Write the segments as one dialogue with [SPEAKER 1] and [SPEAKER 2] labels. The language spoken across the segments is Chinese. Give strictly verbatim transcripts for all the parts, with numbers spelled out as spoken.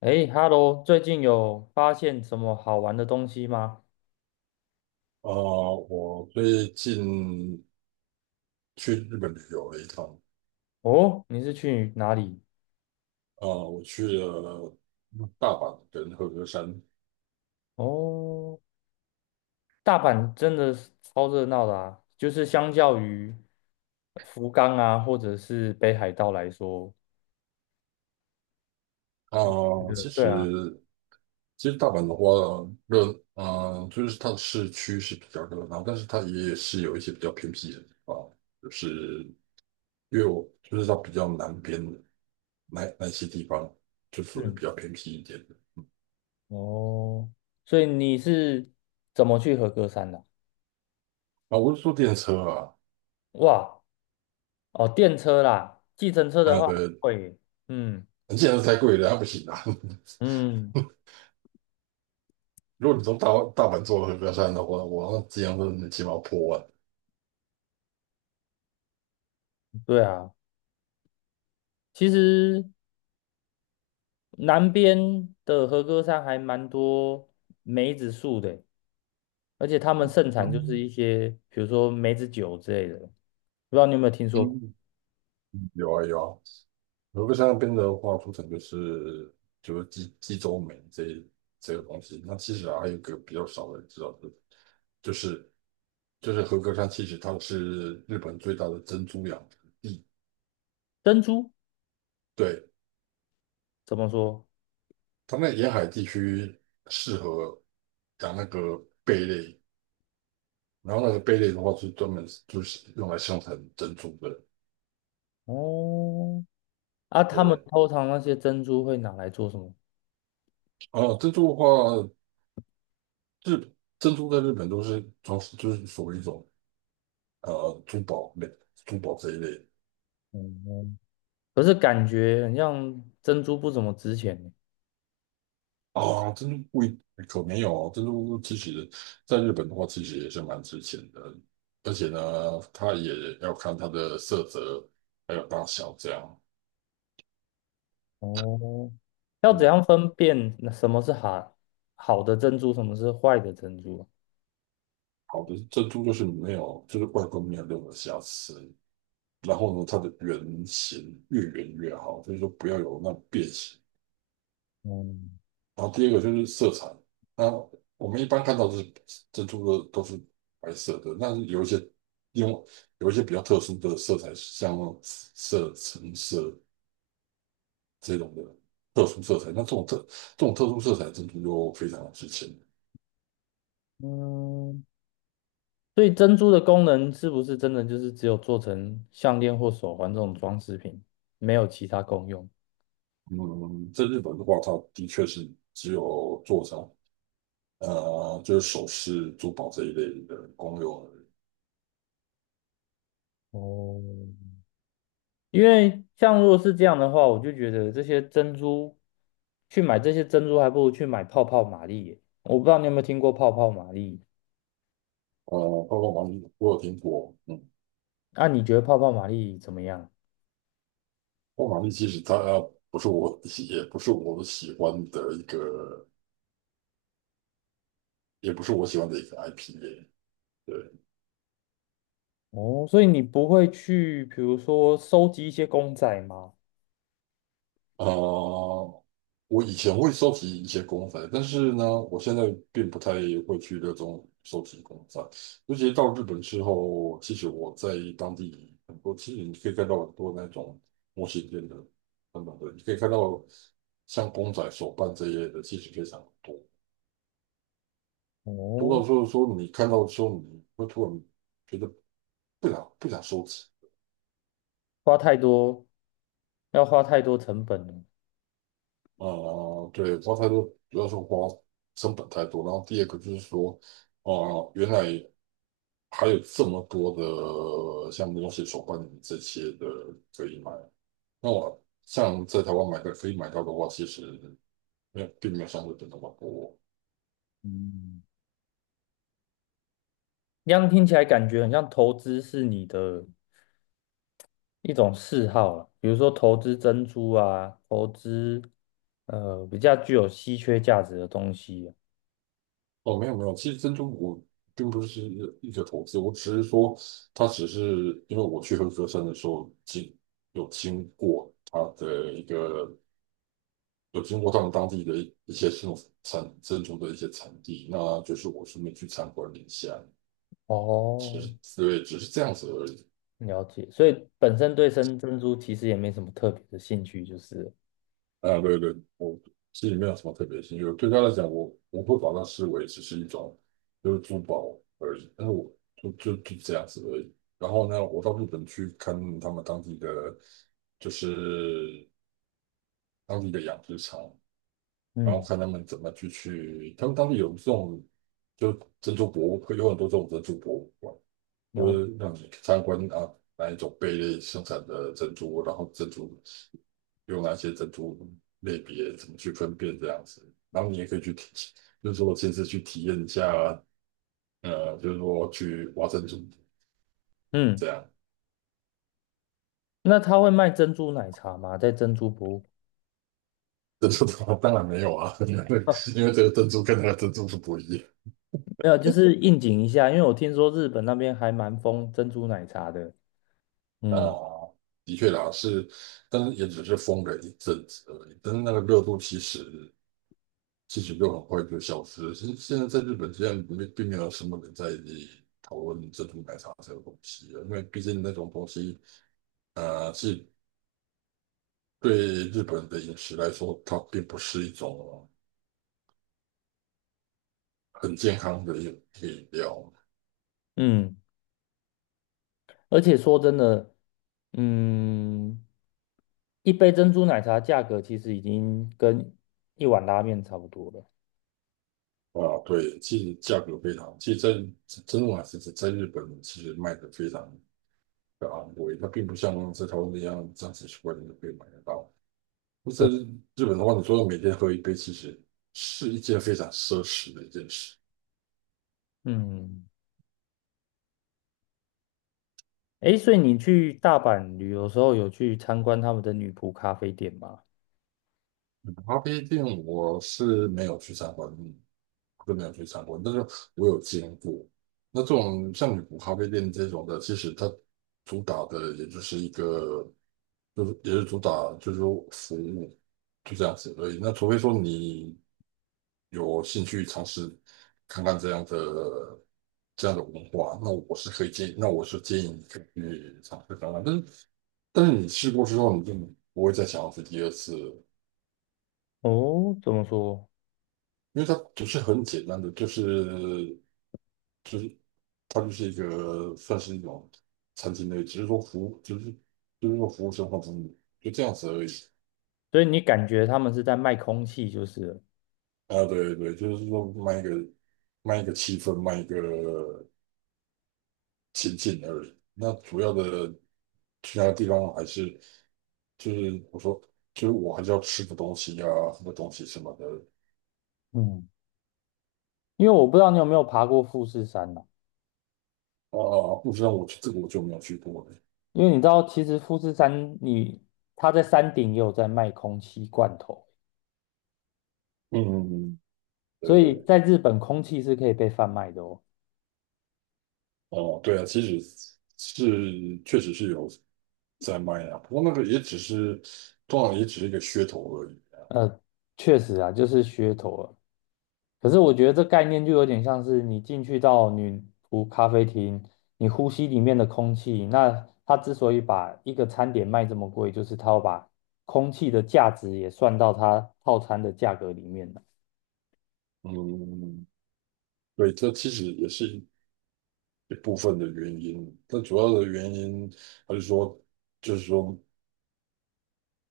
[SPEAKER 1] 诶，Hello，最近有发现什么好玩的东西吗？
[SPEAKER 2] 呃，我最近去日本旅游了一趟。
[SPEAKER 1] 哦，你是去哪里？
[SPEAKER 2] 呃，我去了大阪跟和歌山。
[SPEAKER 1] 哦，大阪真的是超热闹的啊，就是相较于福冈啊，或者是北海道来说，
[SPEAKER 2] 啊，
[SPEAKER 1] 觉得
[SPEAKER 2] 其
[SPEAKER 1] 对啊。
[SPEAKER 2] 实其实大阪的话，热，呃，就是它的市区是比较热闹，但是它也是有一些比较偏僻的地方，就是因为我就是它比较南边的，那那些地方，就属于比
[SPEAKER 1] 嗯，
[SPEAKER 2] 较偏僻一点的。
[SPEAKER 1] 哦，所以你是怎么去和歌山的？
[SPEAKER 2] 啊，我是坐电车啊，
[SPEAKER 1] 哇，哦，电车啦，计程车的
[SPEAKER 2] 那
[SPEAKER 1] 话
[SPEAKER 2] 个
[SPEAKER 1] 会，嗯
[SPEAKER 2] 电车然是太贵了，那不行啊。
[SPEAKER 1] 嗯，
[SPEAKER 2] 如果你从大大阪坐和歌山的话，我那机票真起码要破万。
[SPEAKER 1] 对啊，其实。南边的和歌山还蛮多梅子树的，而且他们盛产就是
[SPEAKER 2] 嗯
[SPEAKER 1] 一些，比如说梅子酒之类的，不知道你有没有听说过？
[SPEAKER 2] 嗯，有啊有啊，和歌山那边的话，出产就是就是济济州煤这这个东西。那其实啊还有一个比较少的人知道的，就是就是和歌山，其实它是日本最大的珍珠养殖地。
[SPEAKER 1] 珍珠
[SPEAKER 2] 对，
[SPEAKER 1] 怎么说？
[SPEAKER 2] 它那沿海地区适合养那个贝类，然后那个贝类的话是专门就是用来生产珍珠的。
[SPEAKER 1] 哦，啊，
[SPEAKER 2] 对
[SPEAKER 1] 他
[SPEAKER 2] 不
[SPEAKER 1] 们
[SPEAKER 2] 对？
[SPEAKER 1] 通常那些珍珠会拿来做什么？
[SPEAKER 2] 哦，珍珠的话，日珍珠在日本都是传，就是属于一种呃珠宝类、珠宝这一类
[SPEAKER 1] 嗯，可是感觉很像珍珠不怎么值钱呢。
[SPEAKER 2] 啊。珍珠贵可没有哦，珍珠其实在日本的话，其实也是蛮值钱的，而且呢，它也要看它的色泽还有大小这样。
[SPEAKER 1] 哦，要怎
[SPEAKER 2] 嗯，
[SPEAKER 1] 样分辨那什么是好好的珍珠，什么是坏的珍珠啊？
[SPEAKER 2] 好的珍珠就是没有，就是外观没有任何瑕疵，然后呢，它的圆形越圆越好，所以说不要有那种变形。
[SPEAKER 1] 嗯
[SPEAKER 2] 然后第二个就是色彩，那我们一般看到的是珍珠的都是白色的，但是有一些用有一些比较特殊的色彩，像色橙色这种的特殊色彩，那这种特这种特殊色彩珍珠就非常的值钱。
[SPEAKER 1] 嗯，所以珍珠的功能是不是真的就是只有做成项链或手环这种装饰品，没有其他功用？
[SPEAKER 2] 嗯，在日本的话，它的确是只有做成呃就是首饰、珠宝这一类的公有而已。
[SPEAKER 1] 哦，因为像如果是这样的话，我就觉得这些珍珠去买这些珍珠，还不如去买泡泡玛丽耶。我不知道你有没有听过泡泡玛丽？
[SPEAKER 2] 呃，包括王，我有听过，嗯。
[SPEAKER 1] 那你觉得泡泡玛丽怎么样？
[SPEAKER 2] 我马丽其实它呃不是我，也不是我喜欢的一个，也不是我喜欢的一个 I P。 对。
[SPEAKER 1] 哦，所以你不会去，比如说收集一些公仔吗？
[SPEAKER 2] 啊、呃我以前会收集一些公仔，但是呢，我现在并不太会去热衷收集公仔。尤其到日本之后，其实我在当地很多，其实你可以看到很多那种模型店的等等的，你可以看到像公仔、手办这一类的，其实非常多。读
[SPEAKER 1] 哦，
[SPEAKER 2] 到说说你看到的时候，你会突然觉得不想不想收集。
[SPEAKER 1] 花太多，要花太多成本了。
[SPEAKER 2] 啊、呃对，花太多主要是花成本太多，然后第二个就是说啊、呃原来还有这么多的像东西手办这些的可以买，那我像在台湾买的可以买到的话，其实没有并没有相对的那么多。
[SPEAKER 1] 嗯。这样听起来感觉很像投资是你的一种嗜好了，比如说投资珍珠啊，投资呃比较具有稀缺价值的东西啊。
[SPEAKER 2] 哦，没有没有，其实珍珠我并不是一个投资，我只是说它只是因为我去合歌山的时候经有经过它的一个有经过他们当地的一一些这种产珍珠的一些产地，那就是我顺便去参观了一下，只
[SPEAKER 1] 哦，
[SPEAKER 2] 是对，只是这样子而已。
[SPEAKER 1] 了解。所以本身对生珍珠其实也没什么特别的兴趣，就是了。
[SPEAKER 2] 啊，对对，我心里面有什么特别兴趣。我对他来讲，我我会把它视为只是一种就是珠宝而已，但是我就就就这样子而已。然后呢，我到日本去看他们当地的就是当地的养殖场，然后
[SPEAKER 1] 嗯，
[SPEAKER 2] 看他们怎么去去，他们当地有这种就珍珠博物馆，有很多这种珍珠博物馆，就
[SPEAKER 1] 了解。
[SPEAKER 2] 是让你参观啊哪一种贝类生产的珍珠，然后珍珠用哪些珍珠类别怎么去分辨这样子。然后你也可以去体，就是说亲自去体验一下，呃，就是说去挖珍珠
[SPEAKER 1] 嗯，
[SPEAKER 2] 这样。
[SPEAKER 1] 那他会卖珍珠奶茶吗？在珍珠博物
[SPEAKER 2] 珍珠的话当然没有啊，因为
[SPEAKER 1] 馆？啊
[SPEAKER 2] 因为这个珍珠跟那个珍珠是不一样
[SPEAKER 1] 没有，就是应景一下，因为我听说日本那边还蛮疯珍珠奶茶的。
[SPEAKER 2] 啊。
[SPEAKER 1] 嗯
[SPEAKER 2] 的确啦，是，但是也只是封了一阵子而已。但是那个热度其实其实就很快就消失了。现现在在日本，现在没并没有什么人在讨论珍珠奶茶这个东西了，因为毕竟那种东西，呃，是对日本的饮食来说，它并不是一种很健康的饮饮料
[SPEAKER 1] 嗯，而且说真的，嗯。一杯珍珠奶茶价格其实已经跟一碗拉面差不多了。
[SPEAKER 2] 啊。对，其实价格非常，其实在真珠奶其实在日本其实卖的非常的昂贵，它并不像在台湾那样三十几块钱就可以买得到。那在
[SPEAKER 1] 对，
[SPEAKER 2] 日本的话，你说每天喝一杯，其实是一件非常奢侈的一件事。
[SPEAKER 1] 嗯，诶，所以你去大阪旅游的时候有去参观他们的女仆咖啡店吗？
[SPEAKER 2] 咖啡店我是没有去参观，都没有去参观，但是我有经过。那这种像女仆咖啡店这种的，其实它主打的也就是一个，就是也是主打就是说服务，就这样子而已。那除非说你有兴趣尝试看看这样的这样的文化，那我是可以建议，那我是建议你可以去尝试看看。但是但是你试过之后，你就不会再想要去第二次。
[SPEAKER 1] 哦，怎么说？
[SPEAKER 2] 因为它不是很简单的，就是就是它就是一个算是一种餐厅类，只是说服务就是就是说服务生活服务就这样子而已。
[SPEAKER 1] 所以你感觉他们是在卖空气就是了。
[SPEAKER 2] 啊，对对，就是说卖一个卖一个气氛，卖一个情境而已。那主要的其他地方还是就是我说就是我还是要吃个东西呀、喝个东西什么的。
[SPEAKER 1] 嗯，因为我不知道你有没有爬过富士山呐、
[SPEAKER 2] 啊，啊不知道，我这个我就没有去过了。
[SPEAKER 1] 因为你知道，其实富士山你它在山顶也有在卖空气罐头，
[SPEAKER 2] 嗯，对
[SPEAKER 1] 所以
[SPEAKER 2] 对。
[SPEAKER 1] 在日本空气是可以被贩卖的哦。
[SPEAKER 2] 哦，对啊，其实是确实是有在卖啊，不过那个也只是，通常也只是一个噱头而已啊。
[SPEAKER 1] 呃，确实啊，就是噱头啊。可是我觉得这概念就有点像是你进去到女仆咖啡厅，你呼吸里面的空气。那它之所以把一个餐点卖这么贵，就是它要把空气的价值也算到它套餐的价格里面了。
[SPEAKER 2] 嗯，对，这其实也是一一部分的原因，但主要的原因还是说，就是说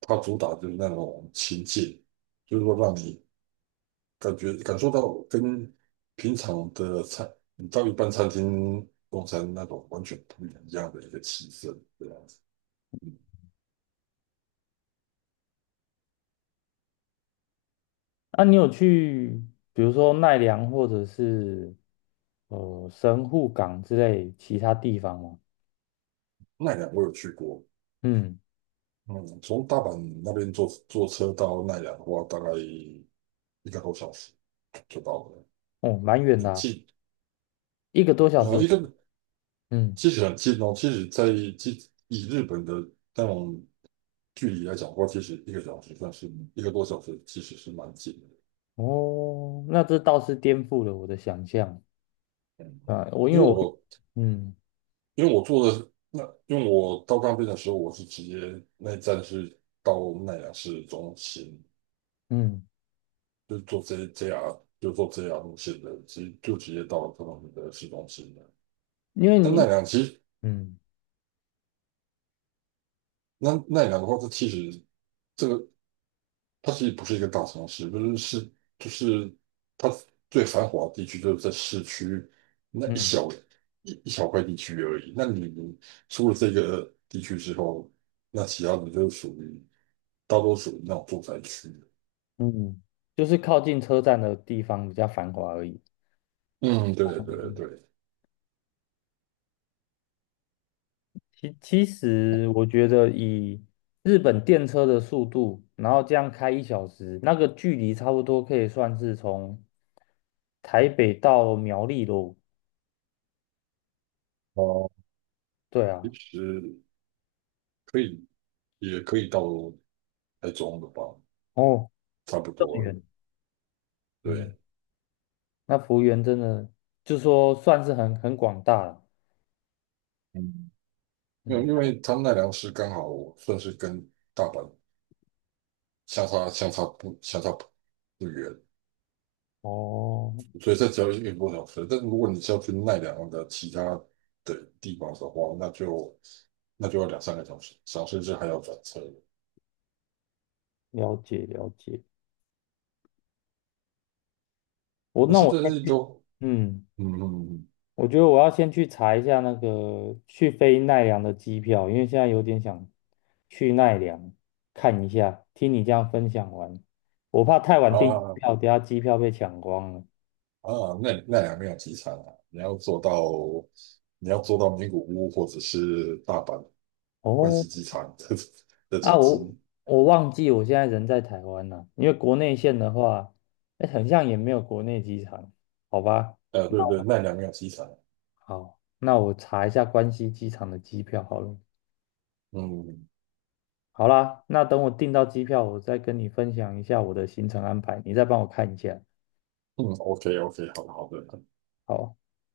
[SPEAKER 2] 它主打就是那种亲近，就是说让你感觉感受到跟平常的餐，你到一般餐厅用餐那种完全不一样的一个气氛，这样子。
[SPEAKER 1] 那你有去，比如说奈良或者是呃神户港之类其他地方吗？
[SPEAKER 2] 奈良我有去过。
[SPEAKER 1] 嗯，
[SPEAKER 2] 嗯，从大阪那边坐坐车到奈良的话，大概一个多小时就到了，
[SPEAKER 1] 哦，蛮远
[SPEAKER 2] 很
[SPEAKER 1] 的啊。
[SPEAKER 2] 近。
[SPEAKER 1] 一个多小
[SPEAKER 2] 呃，
[SPEAKER 1] 时。
[SPEAKER 2] 一个
[SPEAKER 1] 嗯，
[SPEAKER 2] 其实很近哦，其实在这以日本的那种距离来讲的话，其实一个小时算是一个多小时，其实是蛮近的。
[SPEAKER 1] 哦，那这倒是颠覆了我的想象。
[SPEAKER 2] 嗯，
[SPEAKER 1] 啊，我因
[SPEAKER 2] 因
[SPEAKER 1] 为
[SPEAKER 2] 为
[SPEAKER 1] 我
[SPEAKER 2] 我
[SPEAKER 1] 嗯
[SPEAKER 2] 因为我坐的那，因为我到那边的时候，我是直接那一站是到奈良市中心，
[SPEAKER 1] 嗯。
[SPEAKER 2] 就是做这这 r 就做这 r 路线的，其实就直接到了他们的市中心了。
[SPEAKER 1] 因为
[SPEAKER 2] 但
[SPEAKER 1] 你
[SPEAKER 2] 奈良其实
[SPEAKER 1] 嗯
[SPEAKER 2] 那奈良的话，它其实这个它其实不是一个大城市，不是是就是它最繁华的地区就是在市区那一
[SPEAKER 1] 嗯
[SPEAKER 2] 小一一小块地区而已。那你出了这个地区之后，那其他的就属于大多属于那种住宅区。
[SPEAKER 1] 嗯就是靠近车站的地方比较繁华而已。
[SPEAKER 2] 嗯，对对
[SPEAKER 1] 嗯，
[SPEAKER 2] 对。
[SPEAKER 1] 其其实我觉得以日本电车的速度，然后这样开一小时，那个距离差不多可以算是从台北到苗栗喽。
[SPEAKER 2] 哦，
[SPEAKER 1] 对啊，
[SPEAKER 2] 其实可以，也可以到台中的吧，
[SPEAKER 1] 哦，
[SPEAKER 2] 差不
[SPEAKER 1] 这么
[SPEAKER 2] 多了。
[SPEAKER 1] 远。嗯，
[SPEAKER 2] 对，
[SPEAKER 1] 那幅员真的就说算是很很广大了。
[SPEAKER 2] 嗯，因为因
[SPEAKER 1] 嗯，
[SPEAKER 2] 为他奈良市刚好算是跟大阪相差相差不相差不不远，
[SPEAKER 1] 哦，
[SPEAKER 2] 所以这只要一个多小时。但是如果你是要去奈良的其他的地方的话，那就那就要两三个小时，小时至还要转车。
[SPEAKER 1] 了解了解。我
[SPEAKER 2] 可
[SPEAKER 1] 那
[SPEAKER 2] 是
[SPEAKER 1] 我
[SPEAKER 2] 这
[SPEAKER 1] 先
[SPEAKER 2] 些
[SPEAKER 1] 去。
[SPEAKER 2] 都，
[SPEAKER 1] 嗯。
[SPEAKER 2] 嗯嗯嗯
[SPEAKER 1] 我觉得我要先去查一下那个去飞奈良的机票，因为现在有点想去奈良看一下。听你这样分享完，我怕太晚订机
[SPEAKER 2] 嗯
[SPEAKER 1] 票，等下机票被抢光了。
[SPEAKER 2] 啊啊，奈奈良没有机场啊，你要坐到你要坐到名古屋或者是大阪关
[SPEAKER 1] 哦，
[SPEAKER 2] 西机场的 的
[SPEAKER 1] 啊，
[SPEAKER 2] 转
[SPEAKER 1] 我
[SPEAKER 2] 机。
[SPEAKER 1] 我忘记我现在人在台湾了，因为国内线的话，哎，很像也没有国内机场，好吧？
[SPEAKER 2] 呃，对对，奈良也有机场。
[SPEAKER 1] 好，那我查一下关西机场的机票好了。
[SPEAKER 2] 嗯
[SPEAKER 1] 好啦，那等我订到机票，我再跟你分享一下我的行程安排，你再帮我看一下。
[SPEAKER 2] 嗯，OK OK,好的好的，
[SPEAKER 1] 好。